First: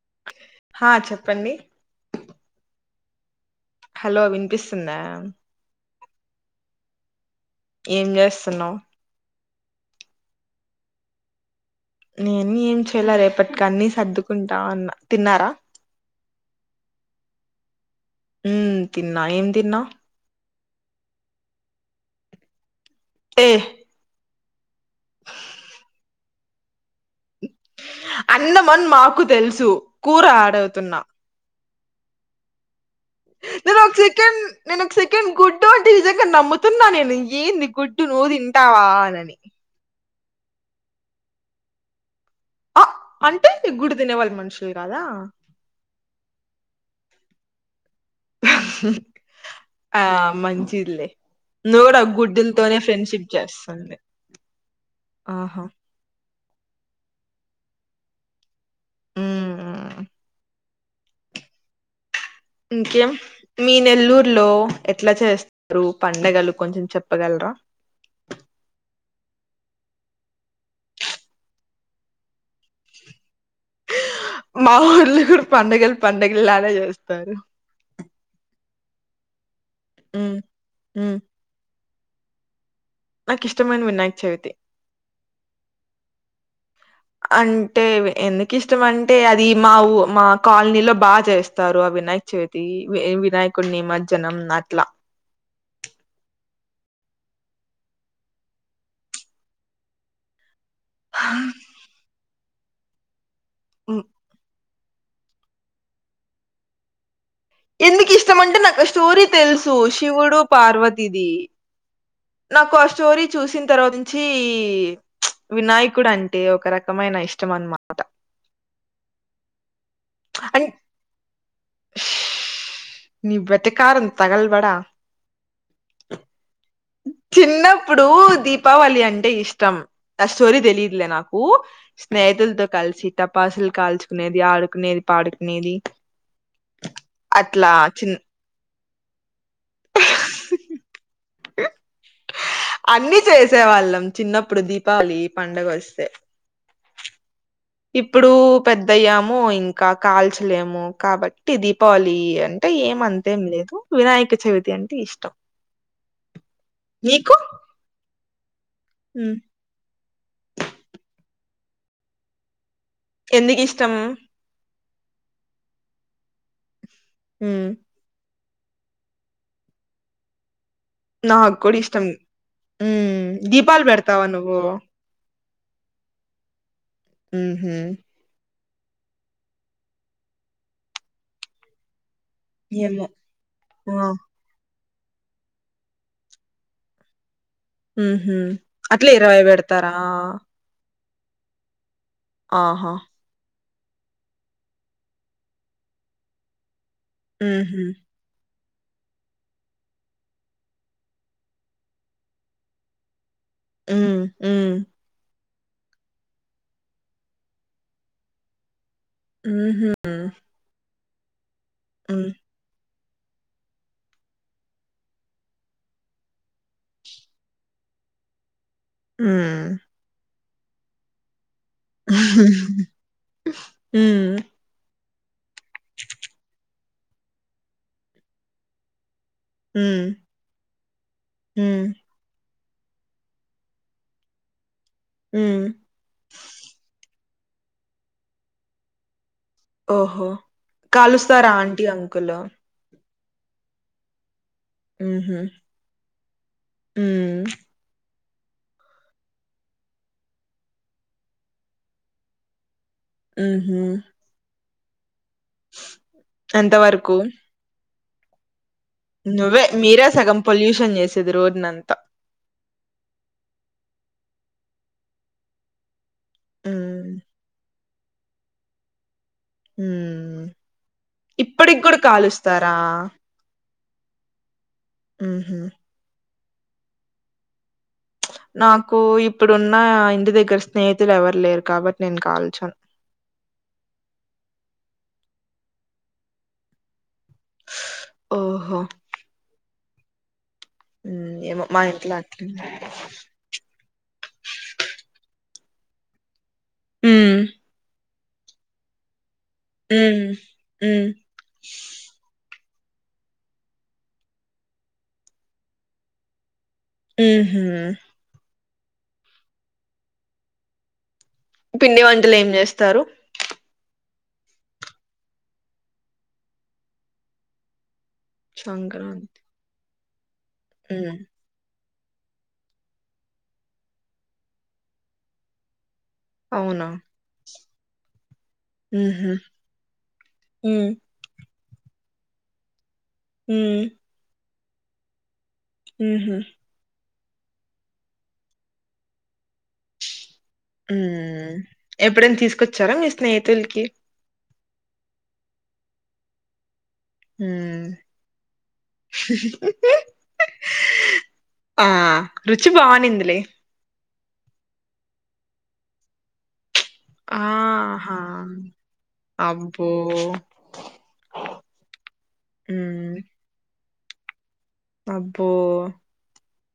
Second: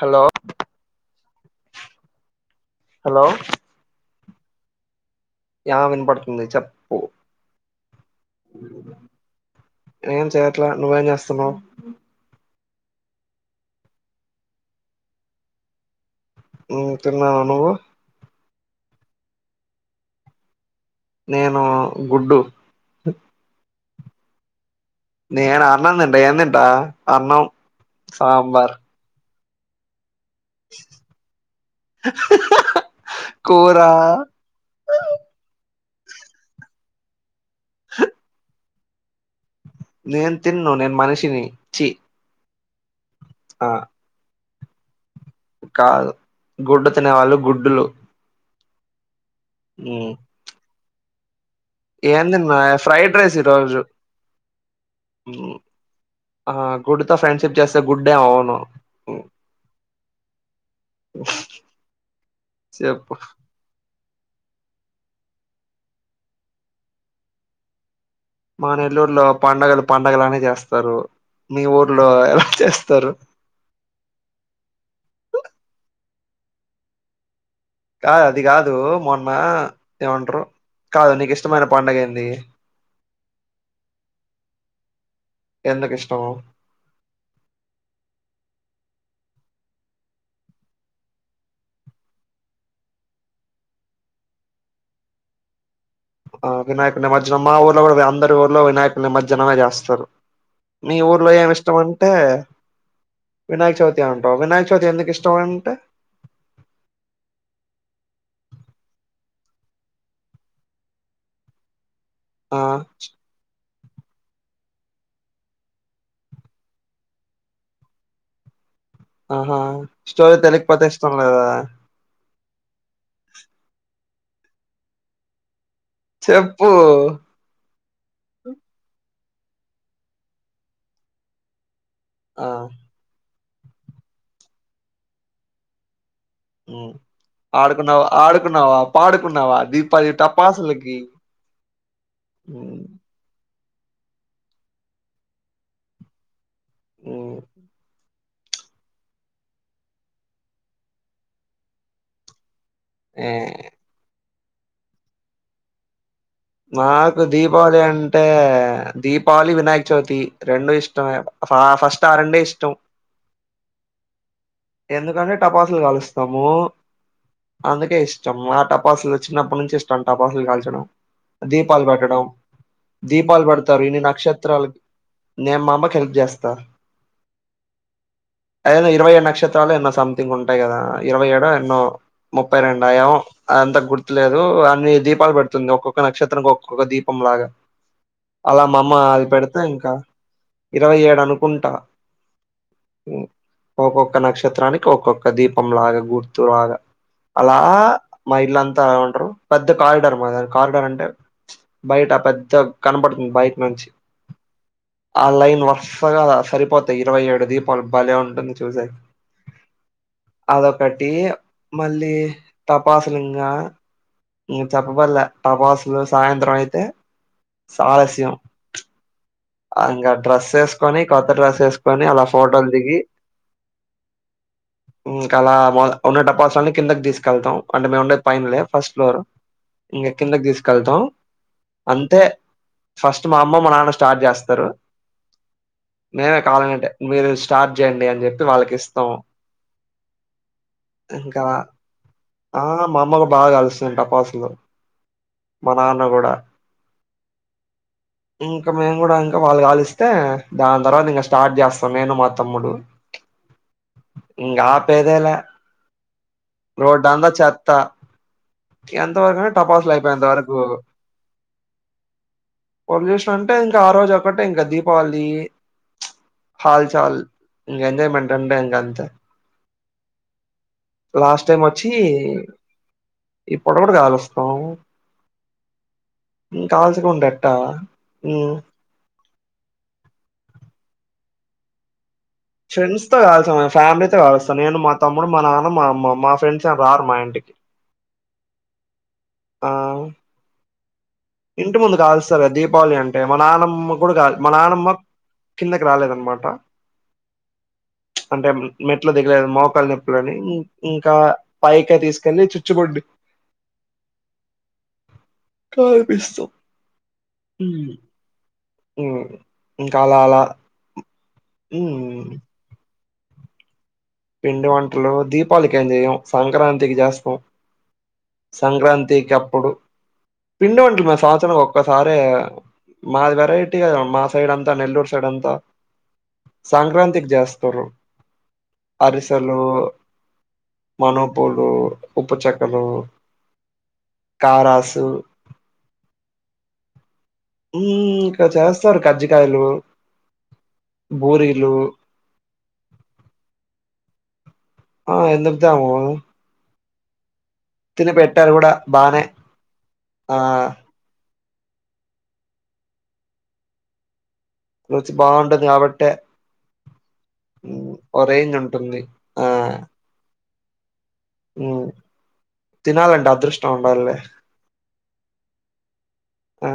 Hello హా చెప్పండి hello hello వినిపిస్తుందా ఆ వినపడుతుంది చెప్పు ఏం చేస్తున్నవ్ ఏం చేయట్ల నువ్వేం చేస్తున్నావ్ నేను ఏం రేపటికి అన్ని సర్దుకుంటా ఉన్న తిన్నార తిన్నాను నువ్వు ఉ తిన్నా ఏం తిన్నావ్ నేను గుడ్డు ఏ నేను అన్నం తింట ఏం తింటా అన్నం సాంబార్ అన్నమని మాకు తెలుసు కూర ఆడవగుతున్నా హా హా నేను ఒక సెకండ్ నేను ఒక సెకండ్ గుడ్డు అంటే నిజంగా నమ్ముతున్నా నేను ఏంది గుడ్డు నువ్వు తింటావా అని నేను తినను నేను మనిషిని చి ఆ అంటే నీ ఆ గుడ్డు తినేవాళ్లు మనుషులు కాదా కాదు గుడ్డు తినేవాళ్ళు గుడ్డులు ఆ మంచిద్లె ఏందిన్న ఫ్రైడ్ రైస్ ఈ రోజు చేస్తుంది ఆహా ఆ గుడ్డు తో ఫ్రెండ్షిప్ చేస్తే గుడ్ హే అవును ఉమ్ ఇంకేం చెప్పు మీ నెల్లూర్ లో ఎట్ల చేస్తరు పండగలు కొంచెం చెప్పగలరా మా నెల్లూరులో పండుగలు పండగలానే చేస్తారు మీ ఊర్లో ఎలా చేస్తరు మా ఊర్లో కూడ పండగలు పడుగల్లానే చేస్తారు కాదు అది కాదు మొన్న ఉమ్ ఏమంటరు కాదు ఉమ్ నీకు ఇష్టమైన పండగ ఏంది నాకు ఇష్టమైన వినాయక చవితి ఎందుకు ఇష్టం అంటే ఎందుకు ఇష్టం అంటే అది మా ఊ మా కాలనీలో బాగా చేస్తారు ఆ వినాయక చవితి వినాయకుడిని నిమజనం అట్లా ఆ వినాయకు నిమజ్జనం మా ఊర్లో కూడ అందరి ఊర్లో వినాయకుల నిమజ్జనమే చేస్తారు మీ ఊర్లో ఏమి ఇష్టం అంటే వినాయక చవితి అంటావ్ వినాయక చవితి ఎందుకు ఇష్టం అంటే ఎందుకు ఇష్టం అంటే నాకు స్టోరీ తెలుసు శివుడు పార్వతిది నాకు ఆ స్టోరీ చూసిన తర్వాత్నుంచి వినాయకుడు అంటే ఒక రకమైన ఇష్టం అనమాట ఆహా స్టోరీ తెలికపోతే ఇష్టం లేదా? ష్ నీ వెటకారం తగల్బడా చెప్పు చిన్నప్పుడు దీపావళి అంట్ అంటే ఇష్టం ఆ స్టోరీ తెలీదులే నాకు ఆ స్నేహితులతో కలిసి తప్ పాసులు కాల్చుకునేది ఆడుకునేది పాడుకునేది ఉమ్ అట్లా ఆడుకున్నావా చిన్ ఆడుకున్నావా పాడుకున్నావా దీపాళి టపాసల్ కి అన్నీ చేస్ సేవాళ్ళం చిన్నప్పుడు దీపావళి పండగ వొస్తే ఉమ్ ఇప్పుడు పెద్దయ్యాము ఇంకా కాల్చలేము కాబట్టి దీపావళి అంట్ టే ఏం ఏ అంతేం లేదు వినాయక చవితి అంటే ఇష్టం మాకు నీకు దీపావళి అంటే మ్. దీపావళి వినాయక చవితి రెండూ ఇష్టమే ఫా ఫస్ట్ ఆరండే ఇష్టం ఎందుకు ఇష్టం? ఎందుకంటే టపాసులు కాలుస్తాము మ్. అందుకే ఇష్ మా టపాసులు వచ్చినప్పట్నుంచి ఇష్టం టపాసులు కాల్చడం నాకు కూడా దీపాలు ఇష్టం పెట్టడం, హ్మ్ దీపాలు పెడతారు ఇన్ని పెడతావా నువ్వు నక్షత్రాలకి నేమామ్మకు హెల్ప్ జేస్తా ఊహు అదెదో ఇరవై ఏడు నక్షత్రాలు ఎన్నో సంథింగ్ ఉంటాయి కదా ఇరవై ఏడో ఎన్నో ముప్పై రెండా ఏమో అదంతా ఆ గుర్తులేదు అన్ని దీపాలు పెడుతుంది ఒక్కొక్క నక్షత్ ఒక్కొక్క దీపం లాగా ఊహూ అలా మా అమ్మ అట్లే అది ఇరవై పెడితే ఇంకా పెడతారా ఇరవై ఏడు అనుకుంటా ఆహ ఒక్కొక్క నక్షత్రానికి ఒక్కొక్క దీపంలాగా గుర్తులాగా అలా ఊహూ మా ఇళ్లం ఉంటారు పెద్ద కారిడార్ మాదా కారిడార్ అంటే ప్చ్ అంటే బయట పెద్ద కనపడుతుంది బై ఉమ్ ఉమ్ వర్సగా సరిపోతాయి ఇరవై ఏడు దీపాలు భలే ఉంటుంది చూసేకి ఊహు ట్టి మళ్ళీ టపాసులు ఇంగా ఇక చెప్పబల్లే టపాస్ ఇగ సాయంత్రం అయితే సాలస్యం హ్మ్ ఆ ఇంకా డ్రస్ వేసుకని కొత్త డ్రెస్ వేస్ కొని అలా ఫోటోలు దిగి హ్మ్ ఉమ్ ఇంకా ఉన్న టపాస్లన్ని కిందకి తీసుకెళ్తాం అంటే మేము ఉండేది పైన్లే ఫస్ట్ ఫ్లోరు హ్మ్ ఇంగ కిందకి తీసుకెళ్తాం హ్మ్ అంతే ఫస్ట్ మా అమ్మ మా నాన్న స్ స్టార్ట్ చేస్తారు హ్మ్ నేనే కాలనింటే మీరు స్టా స్టార్ట్ చెయ్యండి అని జెప్పి వాళ్ళకి ఇస్తాం ఓహో ఇంకా కాలుస్తారా ఆంటీ, అంకుల్ ఆ మా అమ్మ కూడా బాగా కాలుస్తాం టపాసులు ఊహు మా నాన్న ఉమ్ ఊ ఇంకా మేము కూడా ఇంకా వాళ్ళు కాలిస్తే దాన్తర్వాత ఇంకా స్టార్ట్ చేస్తాం నేను మా తమ్ముడు ఊహు ఇంగ ఆపేదేలే ఎంత వరకు రోడ్డంతా చెత్త ఎంత వరకు నువ్వే టపాస్లు మీరే ఐపోయంత సగం వరకు పొల్యూషన్ చేసేది రోడ్నంతా పొల్యూషన్ అంటే ఇంకా ఆ రోజు ఒక్కటే ఇంకా దీపావళి చ్ హాల్ హ్మ్ చాల్ ఇంగ ఎంజాయ్మెంట్ అంటే ఇంగ అంతే హ్మ్ లాస్ట్ టైమ్ ఇప్పటికి వచ్చి కూడా కాలుస్తారా ఈ పుట పుట కాలుస్తం హు హమ్ ఉం కాల్చకుండ ఎట్ట చ్ నాకు ఇప్పుడున్న ఇంటి దగ్గర స్నేహితులు ఎవరు లేరు కాబట్టి నేను కాల్చను ఫ్రెండ్స్ తో కాల్చం ఫ్యామిలీతో కాలుస్త నేను మా తమ్ మా నాన్న మా అమ్మ మా ఫ్రెండ్స్ ఏ రారు మా ఇంటికి ఓహో ఆ హ్మ్. ఏమో ఇంటి మా ముందు ఇంట్లో కాలుస్తారు గా అట్లుంది దీపావళి అంటే మా నానమ్మ కూడా కా మా నానమ్మ కిందకి రాలేదన్నమాట ఉం చ్ అంటే మెట్లు దిగలేదు మోకాలు ఉమ్ నొప్పులని ఉమ్ ఇంకా పైకే తీసుకెళ్లి చు చేపండి కాల్పిస్తం హూ హమ్ ఉం ఇంకా అలా అలా పిండి మ్మ్ వంటలు ఏం చేస్తారు పిండి వంటలు దీపావలికి ఏమ్ జేయం సంక్రాంతికి చేస్తాం సంక్రాంతి కప్పుడు పిండి వంటలు ఉమ్ మరీ సంవత్సరానికి ఒక ఒకసారే మాది వెరైటీ కదా మా సైడ్ అంతా నెల్లూరు సైడ్ అంతా అవునా సంక్రాంతికి చేస్తారు ఉహు అరిసెలు ఉమ్ మనపూలు ఉప్పు చెక్కలు ఉం కారాసు వు హుమ్ ఉమ్ ఇంకా చేస్తారు కర్జ కాయలు ఉమ్ ఎప్పుడైనా తీసుకొచ్చారా మీ స్నేహితులకి ఆ ఎందుకు తేము ఉమ్ తిని పెట్టారు కూడా బానే ఆ ఆ రుచి బావునిందిలే రుచి బాగుంటది కాబట్టే మ్మ్ ఆహా ఓ రేంజ్ ఉంటుంది అబ్బో ఉమ్ ఉమ్ తినాలంటే అదృష్టం ఉండాల్లే అబ్బో ఆ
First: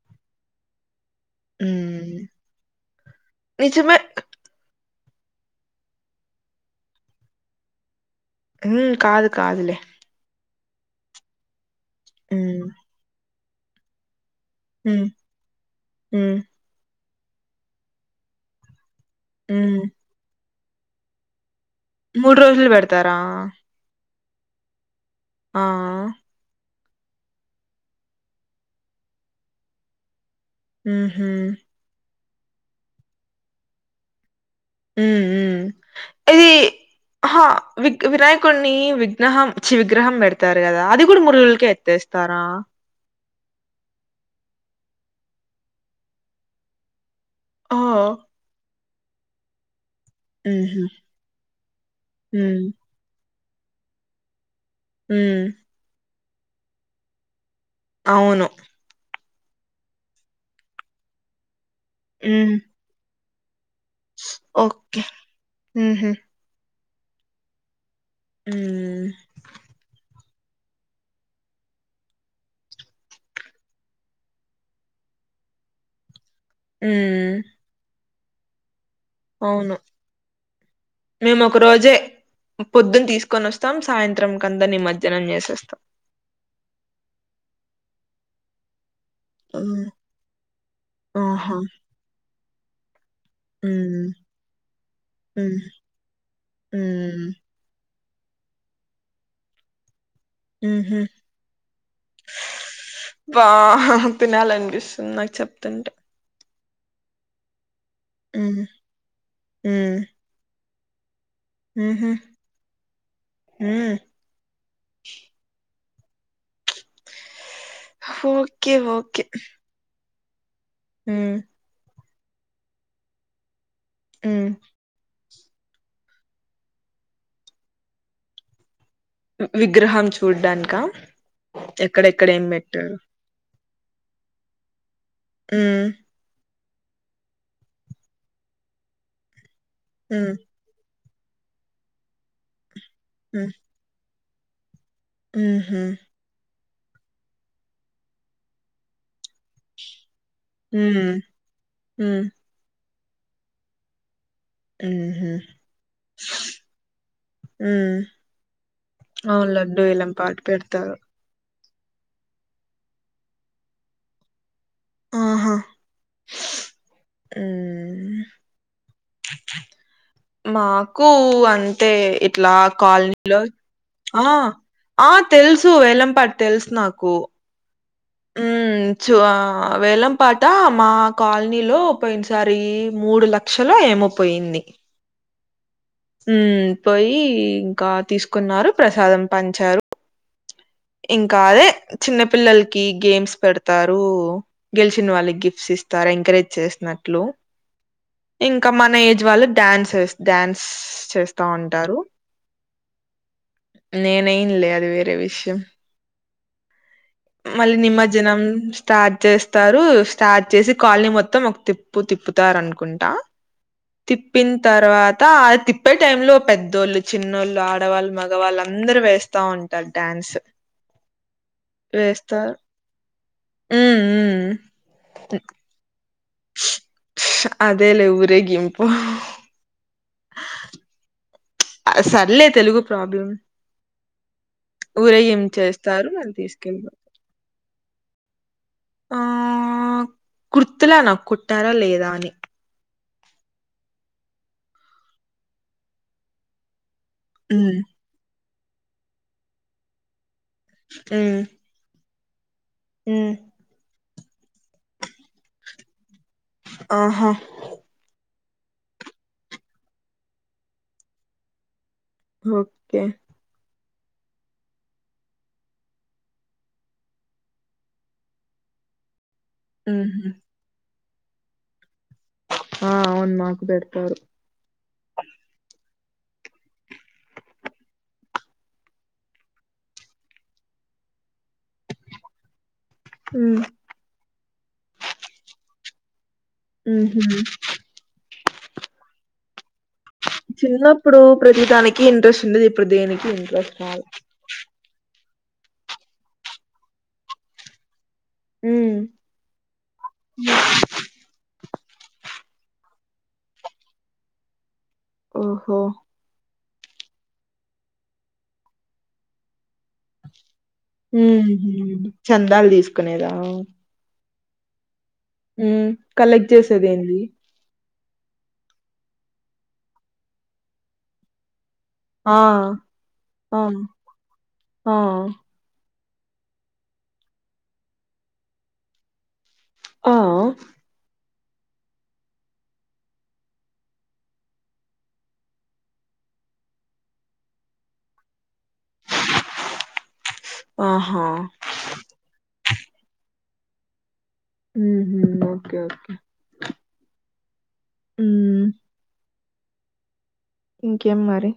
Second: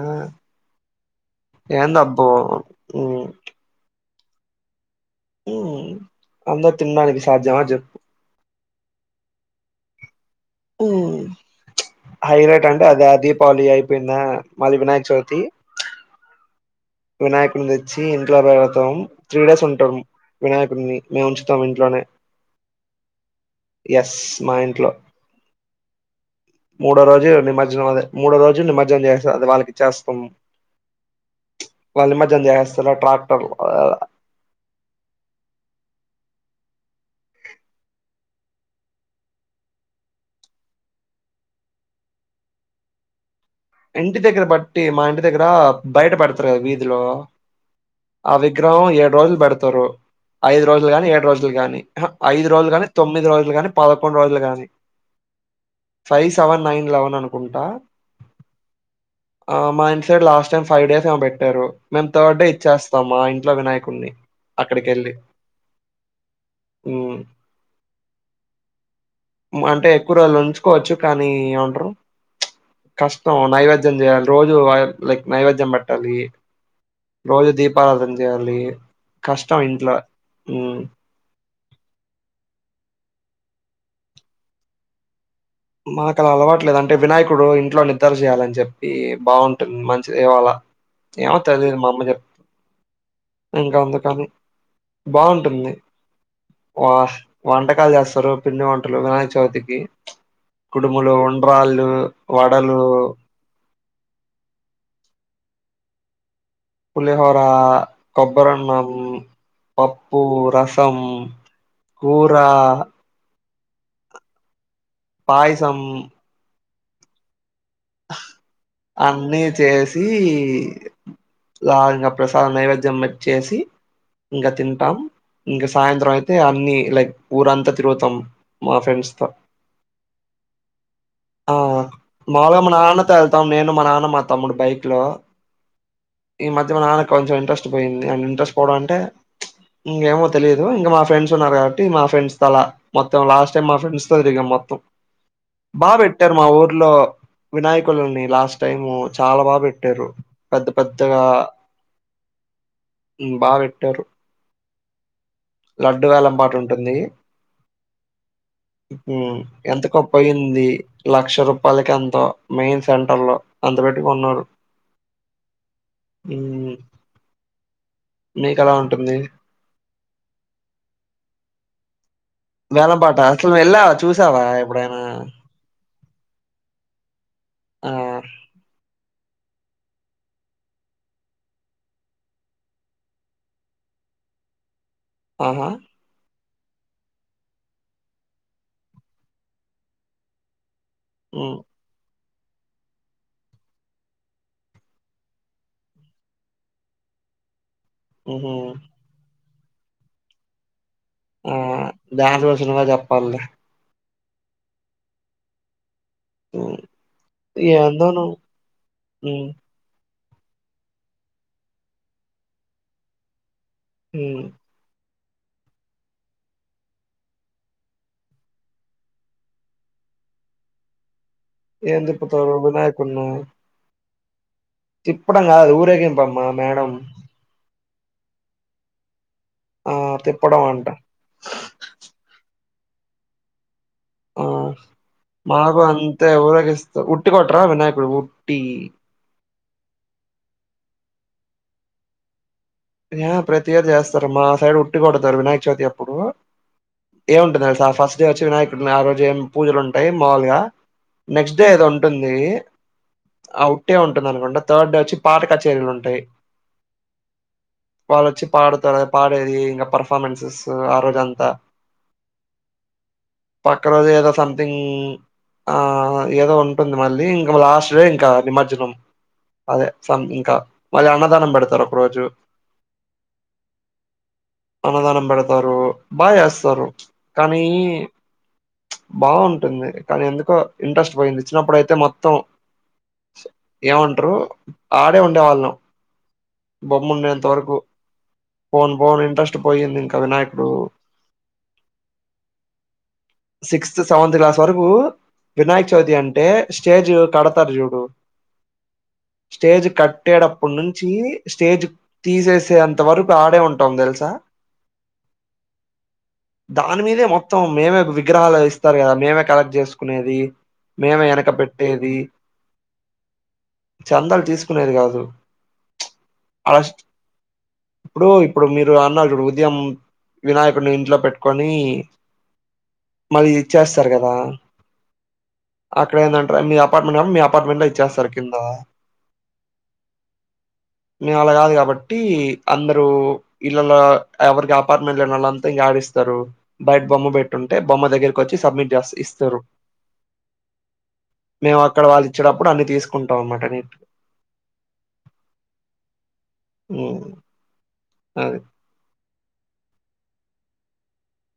హ్మ్. ఏందబ్బో ఉం నిజమే. ఉం అందరు తిండానికి సాధ్యమా చెప్పు ఉమ్ కాదు కాదులే ఉమ్ హ్మ్. హైలైట్ అంటే అదే దీపావళి అయిపోయిందా మాది వినాయక హ్మ్. చవితి హ్మ్. వినాయకుని తెచ్చి ఇంట్లో పెడతాం త్రీ డేస్ హ్మ్. ఉంటారు వినాయకుడిని మేము ఉంచ్ మొత్తం ఇంట్లోనే రోజులు పెడతారా? ఎస్ మా ఇంట్లో ఆ మూడో రోజు నిమజ్జనం అదే మూడో రోజు నిమజ్జనం చేస్త అది వాళ్ళకి ఇచేస్తాం హుహు నిమజ్జనం చేసేస్తార ట్రాక్టర్ ఉమ్ ఉమ్ ఇది ఆ విగ్ వినాయకుడిని విజ్ఞహం చి విగ్రహం పెడతారు కదా అది కూడా మురుగులకే ఎత్తేస్తారా. ఆ ఇంటి దగ్గర బట్టి మా ఇంటి దగ్గర బయటపడతారు కదా వీధిలో. ఓహ్! ఆ విగ్రహం ఏడు రోజులు బెడతారు. ఐదు హుహు. రోజులు గాని ఏడు రోజులు గానీ ఆహా ఐదు హ్మ్. రోజులు గాని తొమ్మిది రోజులు గాని పదకొండు రోజులు గాని. హ్మ్ ఫైవ్ సెవన్ నైన్ లెవన్ అను అవును ఆ మా ఇంటి side last time five days ఏమో పెట్టారు మేము థర్డ్ డే హ్మ్. ఇచ్చేస్తాం మా ఇంట్లో వినాయక. కున్ని ఓకే. అక్కడికెళ్ళి హుహు. హ్మ్ హ్మ్. మా అంటే ఎక్కువ రోజులు ఉంచుకోవచ్చు కానీ ఏమంటరు కష్ట [inaudible] నైవేద్యం చేయాలి రోజు లైక్ నైవేద్యం పట్టాలి హ్మ్. రోజు దీపారాధన. చేయాలి కష్టం ఇంట్లో హ్మ్ పొద్దున్న తీసుకొని వస్తాం సాయంత్రం కంత నిమర్జనం చేస్తాం. మాకు అలా అలవాట్లేదు అంటే వినాయకుడు ఇంట్లో నిద్ర చేయాలని చెప్పి. బాగుంటుంది మ్మ్ మంచిది ఏమో అలా ఏమో ఆహా తెలియదు మా అమ్మ చెప్ ఇంకా అందుకు మ్మ్ అని మ్మ్ బాగుంటుంది వా మ్మ్ వంటకాలు చేస్తారు పిండి వంటలు వినాయక చవితికి మ్హు కుడుములు ఉండ్రాళ్ళు వడలు బా తినాలనిపిస్తుంది నాకు చెప్తుంటే పులిహోర మ్మ్ కొబ్బరన్నం మ్మ్ పప్పు రసం కూరా హూ పాయసం ఓ అన్నీ చేసి మ్మ్ లా ప్రసాదం నైవేద్యం చేసి ఇంకా మ్మ్ తింటాం. ఇంకా సాయంత్రం అయితే అన్ని లైక్ ఊరంతా తిరుగుతాం మా విగ్రహం చూడ్డానికా ఆ ఎక్కడెక్కడ ఏం మాగామ్మ పెట్టారు నాన్న త నేను మా నాన్న మా తమ్ముడు బైక్ లో హ ఈ మధ్య మా నాన్నకు కొంచెం ఇంట్రెస్ట్ పోయింది ఇంట్రెస్ట్ పోవడం అంటే ఇంకేమో మ్మ్ తెలియదు ఇంకా ఏమో తెలియదు మా ఫ్రెండ్స్ ఉన్నారు కాబట్టి మా ఫ్రెండ్స్ తల మొత్తం మ్మ్ లాస్ట్ టైమ్ మా ఫ్రెండ్స్ తో తిరిగాం మొత్తం. మ్హు బా పెట్టారు మా ఊర్లో వినాయకులని. లాస్ట్ టైము చాలా బాగా పెట్టారు పెద్ద పెద్దగా మ్మ్ మ్మ్ బా పెట్టారు మ్హు లడ్డు వేలం పాటు ఉంటుంది. మ్మ్ అవును లడ్డూ ఎంతకో వేలం పాట పోయింది పెడతారు లక్ష రూపా [unintelligible] మెయిన్ సెంటర్ లో అంత పెట్టి కొన్నారు. ఆహా ఉ ఊ నీకు అలాన్ మాకు అంతే ఇట్లా వేలం పాట కాలనీలో అసలు వెళ్ళావా? ఆ చూసావా ఎప్పుడైనా? ఆ తెలుసు ఏలంపాట్ తెలుసు నాకు ఆ! ఊ చ వేలం పాట మా కాలనీలో పోయినసారి మూడు లక్షలు ఏం మో పోయింది ఆహా ఉ పోయి ఇంకా తీసుకున్నారు ప్రసాదం పంచారు ఇంకా హ్మ్. అదే చిన్న పిల్లలకి గేమ్స్ పెడతారు గెలిచిన వాళ్ళకి గిఫ్ట్స్ ఇస్తారు ఎంకరేజ్ చేసినట్లు హుహు. ఇంక మన ఏజ్ వాళ్ళు డ్యాన్సర్స్ డ్యాన్స్ ఆ డాన్స్ గురించి నువ్వే చెప్పాలి నేనెయ్యనులే అది వేరే విషయం ఓ మళ్ళీ నిమ్మజ్జనం స్టార్ట్ హ్మ్ చేస్తారుస్ స్టార్ట్ చేసి కాల్నీ మొత్తం ఒక తిప్పు తిప్పుతారు అనుకుంటా హ్మ్ తిప్పిన్ తర్వాత తా తిప్పే టైం లో పెద్దోళ్ళు చిన్నోళ్ళు ఆడవాళ్ళు మొగవాళ్ళు అందరు వేస్తా ఉంటారు డ్యాన్ స్ ఏం దిప్పుతారు వినాయకున్ను ఉమ్ ఉమ్ తిప్పడం కాదు అది ఊరేగింపమ్మ మేడం అదేలే ఊరేగింపు ఆ తిప్పడం అంట ఆ సర్లే తెలుగు ప్రాబ్లం ఆ ఊరేగింపు మాకు చేస్తారు అంతే మళ్ళీ తీసుకెళ్ళిపోతారు ఊరేగిస్తే ఉట్టి కొట్రా వినాయకుడు టీ ఆ గుర్తులా నాక్ కొట్టారా లేదా అని యా ప్రతి ఏడు చేస్తారు మా సైడ్ ఉట్టి కొడతారు వినాయక చవితి అప్పుడు ఏమింటుంది ఉమ్ తెలుస ఆ ఫస్ట్ డే వచ్చి వినాయకుడిని ఆ రోజు ఏం పూజలు ఉంటాయి మావులుగా నెక్స్ట్ డే ఏదో ఉంటుంది ఊ టె ఉంటుంది అనుకోండి థర్డ్ డే వచ్చి పాట కచరీలు ఉంటాయి ఆహా వాళ్ళు వచ్చి పాడుతారు పాడేది ఇంకా పర్ఫార్మెన్సెస్ ఆ రోజు అంతా ఓకే పక్క రోజు ఏదో సంథింగ్ ఆ ఏదో ఉంటుంది మళ్ళీ ఇంకా లాస్ట్ డే ఇంకా నిమజ్జనం అదే సం ఉహు ఇంకా మళ్ళీ అన్నదానం పెడతారు ఒక రోజు ఆ అవును మాకు పెడతారు అన్నదానం పెడతారు బాగా చేస్తారు కానీ బాగుంటుంది కానీ ఎందుకో ఇంట్రెస్ట్ పోయింది చిన్నప్పుడయితే మొత్తం ఉమ్ ఏమంటరు ఆడే ఉండే వాళ్ళం బొమ్మ ఉహు ఉండేం తొరకు పోన్ పోన్ ఇంట్రెస్ట్ పోయింది ఇంక వినాయకుడు చిన్నప్పుడు ప్రతి దానికి ఇంట్రెస్ట్ ఉండేది ఇప్పుడు దేనికి ఇంట్రెస్ట్ సిక్స్త్ రాలే సెవెంత్ క్లాస్ వరకు వినాయక చవితి అంటే స్టేజ్ కడతారు చూడు స్టేజ్ కట్టేటప్పుడు నుంచి స్టేజ్ తీసేసే అంత వరకు ఆడే ఉంటాం తెలుసా ఓహో దాని మీదే మొత్తం మేమే విగ్రహాలు ఇస్తారు కదా మేమే కలెక్ట్ చేసుకునేది మేమే ఎనక ఉహు పెట్టేది చందాలు తీసుకునేదా చందాలు తీసుకునేది కాదు ఉమ్మ్ కలెక్ట్ అలా చేసేది ఏంది ఇప్పుడు ఇప్పుడు మీరు అన్నారు చూడు ఉదయం వినాయకుడిని ఇంట్లో పెట్టుకో ని ఆ మరి ఆ ఇచ్చేస్తారు కదా ఆ అక్కడ ఏందంటరు మీ అపార్ట్మెంట్ కాబట్టి మీ అపార్ట్మెంట్లో ఇచ్చేస్తారు కింద ఆ మేము అలా కాదు కాబ ట్టి అందరు ఇల్లలో ఎవరికి అపార్మెంట్ లేనోళ్ళంతా ఇంక యడిస్తారు బ బొమ పెట్టుంటే బొమ్మ దగ్గరి కోచ్చి సబ్ట్మిట్ చేస్తా ఇస్తారు ఆహా మేం అక్కడ వాళ్ళు ఇచ్చే టప్పుడు అన్ని తీసుకుంటాం అన్నమాట నీటుగా మ్మ్ఉహ్మ్ ఓకే ఓకే ఉమ్మ్ అదే ఉమ్ ఇంకేం మరి